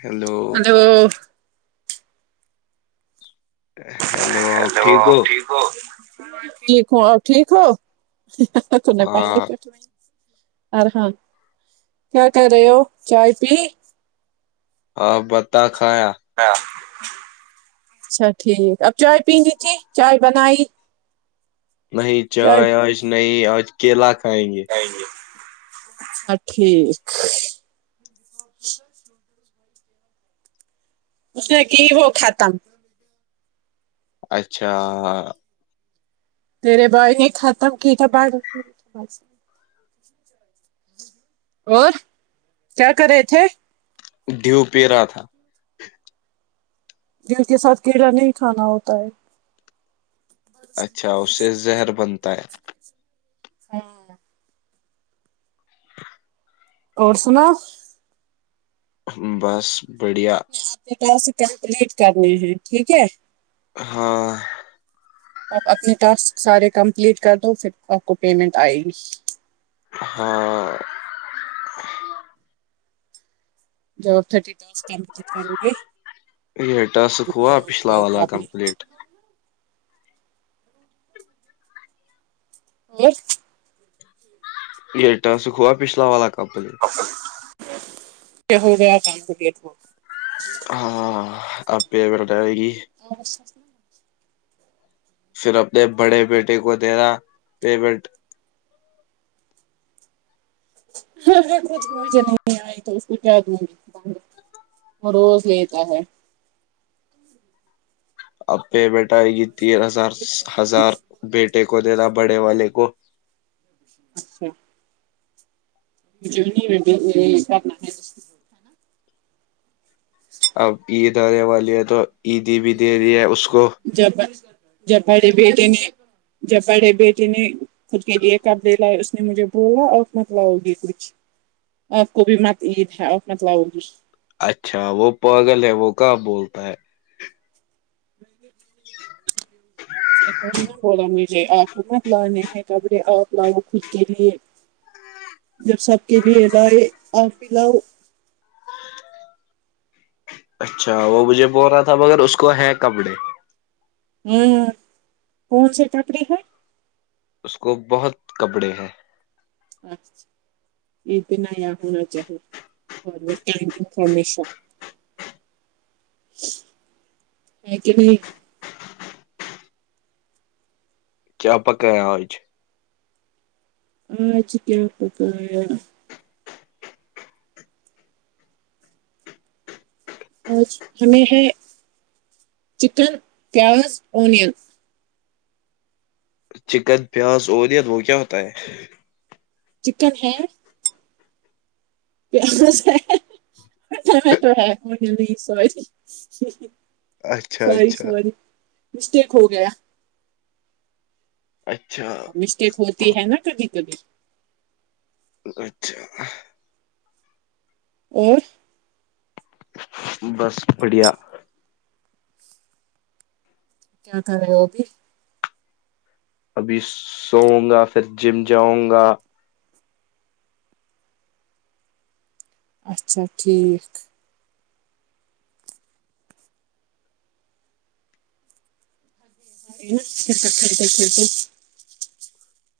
Hello hello hello آپ ٹھیک ہو ٹھیک ہوں اور ٹھیک ہو تو نہ پائ ہاں نہیں کٹ ارحان کیا کر رہے ہو چائے پی ہاں بتا کھایا ہاں اچھا ٹھیک اب چائے پینین تھی چائے بنائی نہیں چائے آج نہیں اور کے لاکھ ج گے ا ٹھیک اس نے کہ وہ کاتم اچھا تیرے بھائی نے ختم تھا ب اور کیا کرے تھے ڈھیو پی رہا تھا ج اس کے ساتھ کیڑا نہیں کھانا ہوتا ہے اچھا اس سے زہر بنتا ہے ہاں اور سنا بس بڑھیا س کمپلیٹ کرنے ہیں ٹھیک ہے ہاں آپ اپنے ٹاسک سارے کمپلیٹ کر دو پھر آپ کو پیمنٹ آئے گی ہاں جاب تھر د بج کرو گے یہ آپ ٹاسک کو ہوا پیمنٹ پچھلا آئے گی والا آپ نے کمپلیٹ جی [unintelligible] یہٹا سکھوا پچھلا والا کا کمپلیٹ [unintelligible] ہو گیا کام تو لیت ہاں آپہ بوردائے گی [unintelligible] اوراز چس ن [unintelligible] پھر اپنے بڑے بیٹے کو دینا پیمنٹ اگر کھ مجھے نہیں آئی تو اس کو کیا دوں گی وہ روز لیتا ہے اے بیھے [unintelligible] یہ تین ہزار ہزار بیٹے کو دتاا بڑے والے کو [unintelligible] اچھا [unintelligible] میں بھی یہ کرنا ہے اس ہے نا اب عید آنے والی ہے تو [unintelligible] عیدی بھی دے د ہے اس کو جب جب بڑے بیٹے نے جب بڑے بیٹے نے خود کے لیے کب دے لائے اس نے مجھے بولا آف مت لاؤ گی کچھ آپ کو بھی مت عید ہے آف مت لاؤ گی اچھا وہ پاگل ہے وہ کہاں بولتا ہے ج [unintelligible] نے تھوڑی نہ بولا آپ مت لانے ہیں کپڑے آپ لاؤ خود کے لیے جب سب کے لیے لائے آپ بھی لاؤ اچھا وہ مجھے بول رہا تھا مگر اس کو ہے کپڑے ہوں کون سی ککڑری ہے [unintelligible] اس کو بہت کپڑے ہیں یہ بنا یا ہونا چاہیے اور انفارمیشن ہے کہ نہیں چ پکیا ہوئیچ [unintelligible] آج کیاپکیا [unintelligible] آج ہمیں ہے چکن پیاز اونین [unintelligible] چکن پیاز الیت وہ کیا ہوتا ہے چکن ہے [unintelligible] پ سے میں تو ہے مھے نہیں سی اچھا اچھا [unintelligible] مسٹیک ہو گیا اچھا مسٹیک ہوتی ہے نا کبھی کبھی اچھا [unintelligible] اور بس بڑھیا [unintelligible] کیا کر رہے وہ بھی [unintelligible] ابھی سوؤ گا پھر جم جاؤں گا [unintelligible] اچھا ٹھیک [unintelligible] سب کرتے کرتے [unintelligible]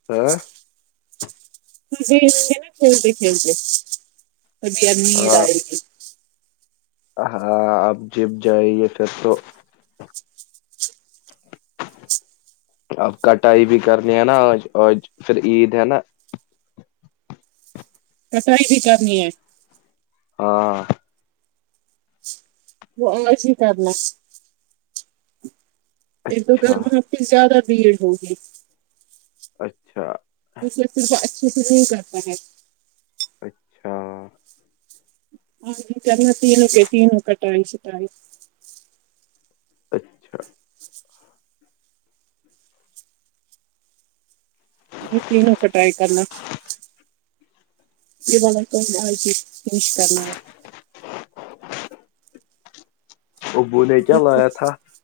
آ [unintelligible] تے ہوے نا کھیلتے کھیلتے ابھی اب نہیںد آئے گی ہاں آپ جب جائیے پھر تو [unintelligible] اب کٹائی بھی کرنی ہے نا آ آج پھر عید ہے نا رسائی بھی کرنی ہے [unintelligible] ہاں [unintelligible] وہس ہی کرنا [unintelligible] ایک دو گھر اچھا میں زیادہ [inaudible] بھیڑ ہوگی [inaudible] اچھا [unintelligible] اس صرف اچھے سے نہیں کرتا ہے [inaudible] اچھا [unintelligible] ہاں چنا تین کے تینوں کٹائی شٹائی [inaudible] اچھا [unintelligible] اور تینوں کٹرائی کرنا یہ والا چیز فش کرنا [unintelligible] ابو نے کیا لایا تھا [unintelligible]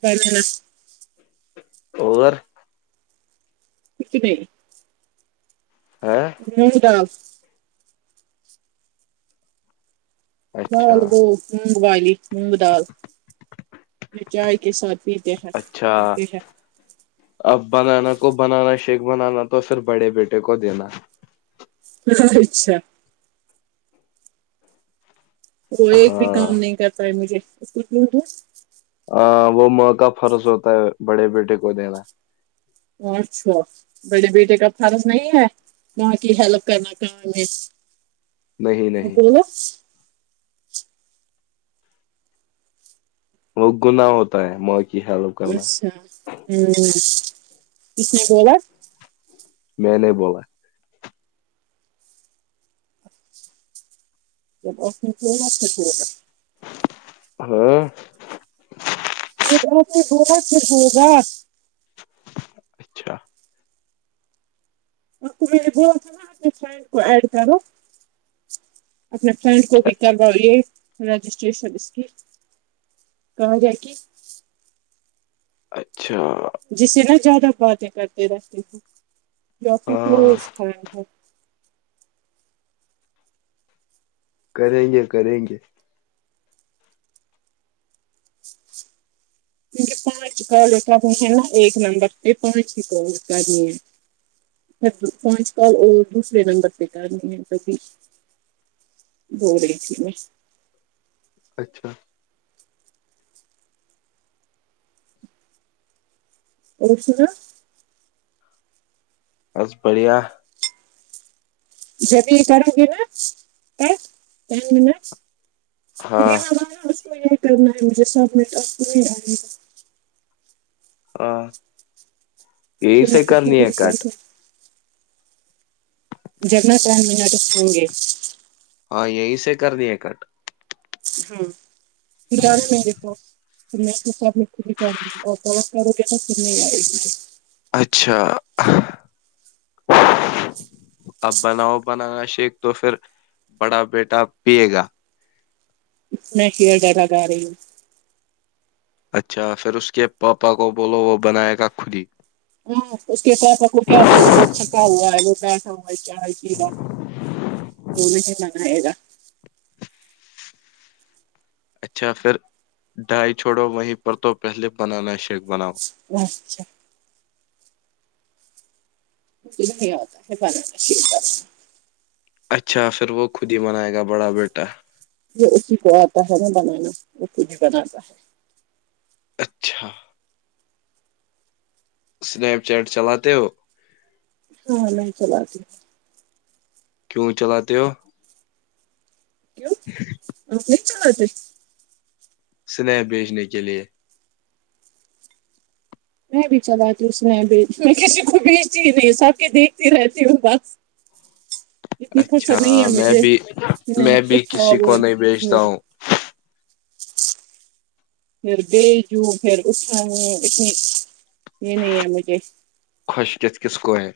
ب [inaudible] اور [inaudible] یک نہیں [inaudible] ہے ہٹا [inaudible] اچھا الالگو [unintelligible] مونگ والی مونگ دال چائے کے ساتھ [unintelligible] جییک سا اچھا سکشا [unintelligible] اب بنانا کو بنانا شیک بنانا تو سر بڑے بیٹے کو دینا [unintelligible] اچھا [unintelligible] وہ ایک بھی ہاں کام نہیں کر پا ہے مجھے [unintelligible] ت ہے [unintelligible] ہاں وہ مو کا فرض ہوتا ہے بڑے بیٹے کو دینا [unintelligible] اور چھو بڑے بیٹے کا فرض نہیں ہے ماں کی ہیلپ کرنا کااں میں نہیں [unintelligible] اک نہیں [unintelligible] [inaudible] وہ گنااہ ہوتا ہے م [unintelligible] اچھا ہ [unintelligible] کسنے ہوورا [unintelligible] میں نے بولا [unintelligible] چ ہو گا ک ہوا [unintelligible] ہوں [inaudible] پ ہوگا پھر ہوگا [unintelligible] اچھا [inaudible] آپ کو میں نے بولا تھا نا اپنے فرینڈ کو ایڈ کرو اپنے فرینڈ کو بھی کر لو یہ رجسٹریشن اس کی کہاں گیا کی [unintelligible] اچھا [inaudible] جس سے نا زیادہ باتیں کرتے رہتے ہیں [unintelligible] لک ک ہاں تھا ہے [unintelligible] کریں گے کریں گے [unintelligible] کیکہ پانچ کال ہے نا ایک نمبر پہ پانچ ہی کال کرنی ہے پانچ کال اور دوسرے نمبر پہ کرنی ہے تبھی بول رہی تھی میں [unintelligible] اچھا [unintelligible] اورشناا [unintelligible] بس بڑھیا [inaudible] جب یہ کرو گے ناین من ھر ہاں یہ ہمار اس کو [unintelligible] کرنا ہے مجھے سبمٹ آپ آئی گا ہ یہی پھر سےے میں کرنی دکھاؤں ہے گی کٹ کیسے جگناتان م نٹس ہوں گے [unintelligible] ہاں یہی سے کرنی ہے کٹ ہاں پھر آ میرے پوں گی کرو گے تو پھر نہیں آئے گی [unintelligible] اچھا اب بناؤ بنانا شیک تو پھر بڑا بیٹا پیے گا میں ہیئر ڈراگا رہی ہوں [unintelligible] اچھا پھر اس کے پاپا کو بولو وہ بنائے گا خودی ہاں اس کے پاپا کو کیا بولے ب تھکا ہوا ہے وہ بیٹھا ہوا ہے [unintelligible] کیا دون [unintelligible] گا [unintelligible] اچھا پھر ڈائی چھوڑو وہیں پر تو پہلے بنانا شروع اچھا نہیں ہوتا ہے با ش کر اچھا پھر وہ خود ہی منائے گا بڑا بیٹا یہ اسی کو آتا ہے نا بنانا وہ ک بھی بناتا ہے [unintelligible] اچھا سنیپ چیٹ چلاتے ہو ہاں میں چلتی کیوں چلاتے ہو؟ اوکے [unintelligible] چلتے [unintelligible] سنپ بیچنے کے لیے میں بھی چلاتی ہوں اس میں بھی میں کسی کو بھیجتی ہی نہیں سب کے دیکھتی رہتی ہوں بس اتنی اچھا فرصت نہیں ہے میں مجھے بھی میں سنیپ بھی اٹھاؤ کسی کو نہیں بھیجتا پھر ہوں پھر بھیجوں پھر اٹھاوں اتنی یہ نہیں ہے مجھے [unintelligible] خوش کس کس کو ہے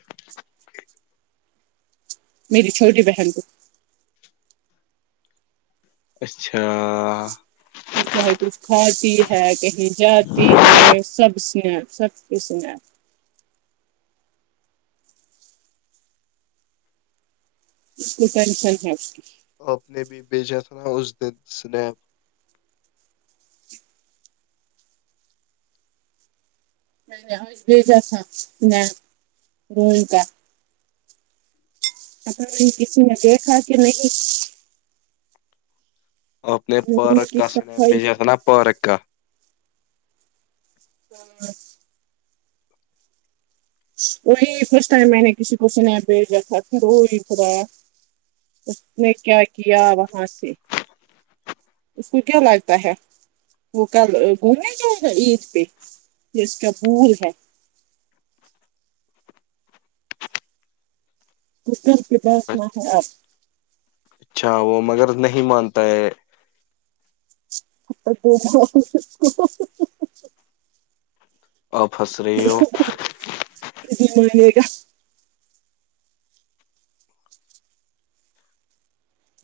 میری چھوٹی بہن کو [unintelligible] اچھا چاہے کچھ کھا پی ہے کہیں جاتی ہے سبس سخ کشنپ اسٹینشن [unintelligible] آپ نے بھی بیجا تھا اس دن سنیپ نہیں نہیں بیج روتا [unintelligible] ا کسی نے دیکھا کہ نہیں [unintelligible] ا اپنی میں نے روم پارک کی کا س صفائی جس کی نا پارک کا ہ [unintelligible] وہی فرسٹ ٹائم میں نے کسی کو سنایا بھیجا تھا پھروی خرا اس نے کیا کیا وہاں سے اس کو کیا لگتا ہے وہ کل گھومنے جائے گا عید پہ یہ اس کا بھول ہے کتا کے پاس ہے آپ [unintelligible] اچھا وہ مگر نہیں مانتا ہے آ تو [unintelligible] آپس رہو ک مانیے گا [unintelligible]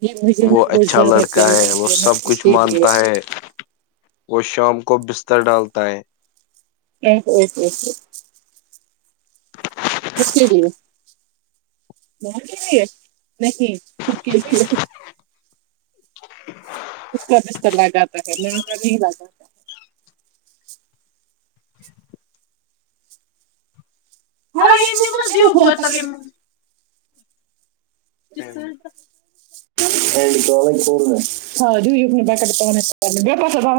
یہ مجھے وہ نا بہت اچھا زیادہ پا لڑکا وہ ہے نا سب کچھ اسی لیے مانتا ہے وہ شام کو بستر ڈالتا ہے ہ سی س [unintelligible] کے لیے کے لیے نہیں خود کے لیے [unintelligible] اس کا بستر لا جاتا ہے ن کا نہیں لا جاتا ہے ہاں یہ ک ج ہوتا [unintelligible] ہے ج [unintelligible] [inaudible]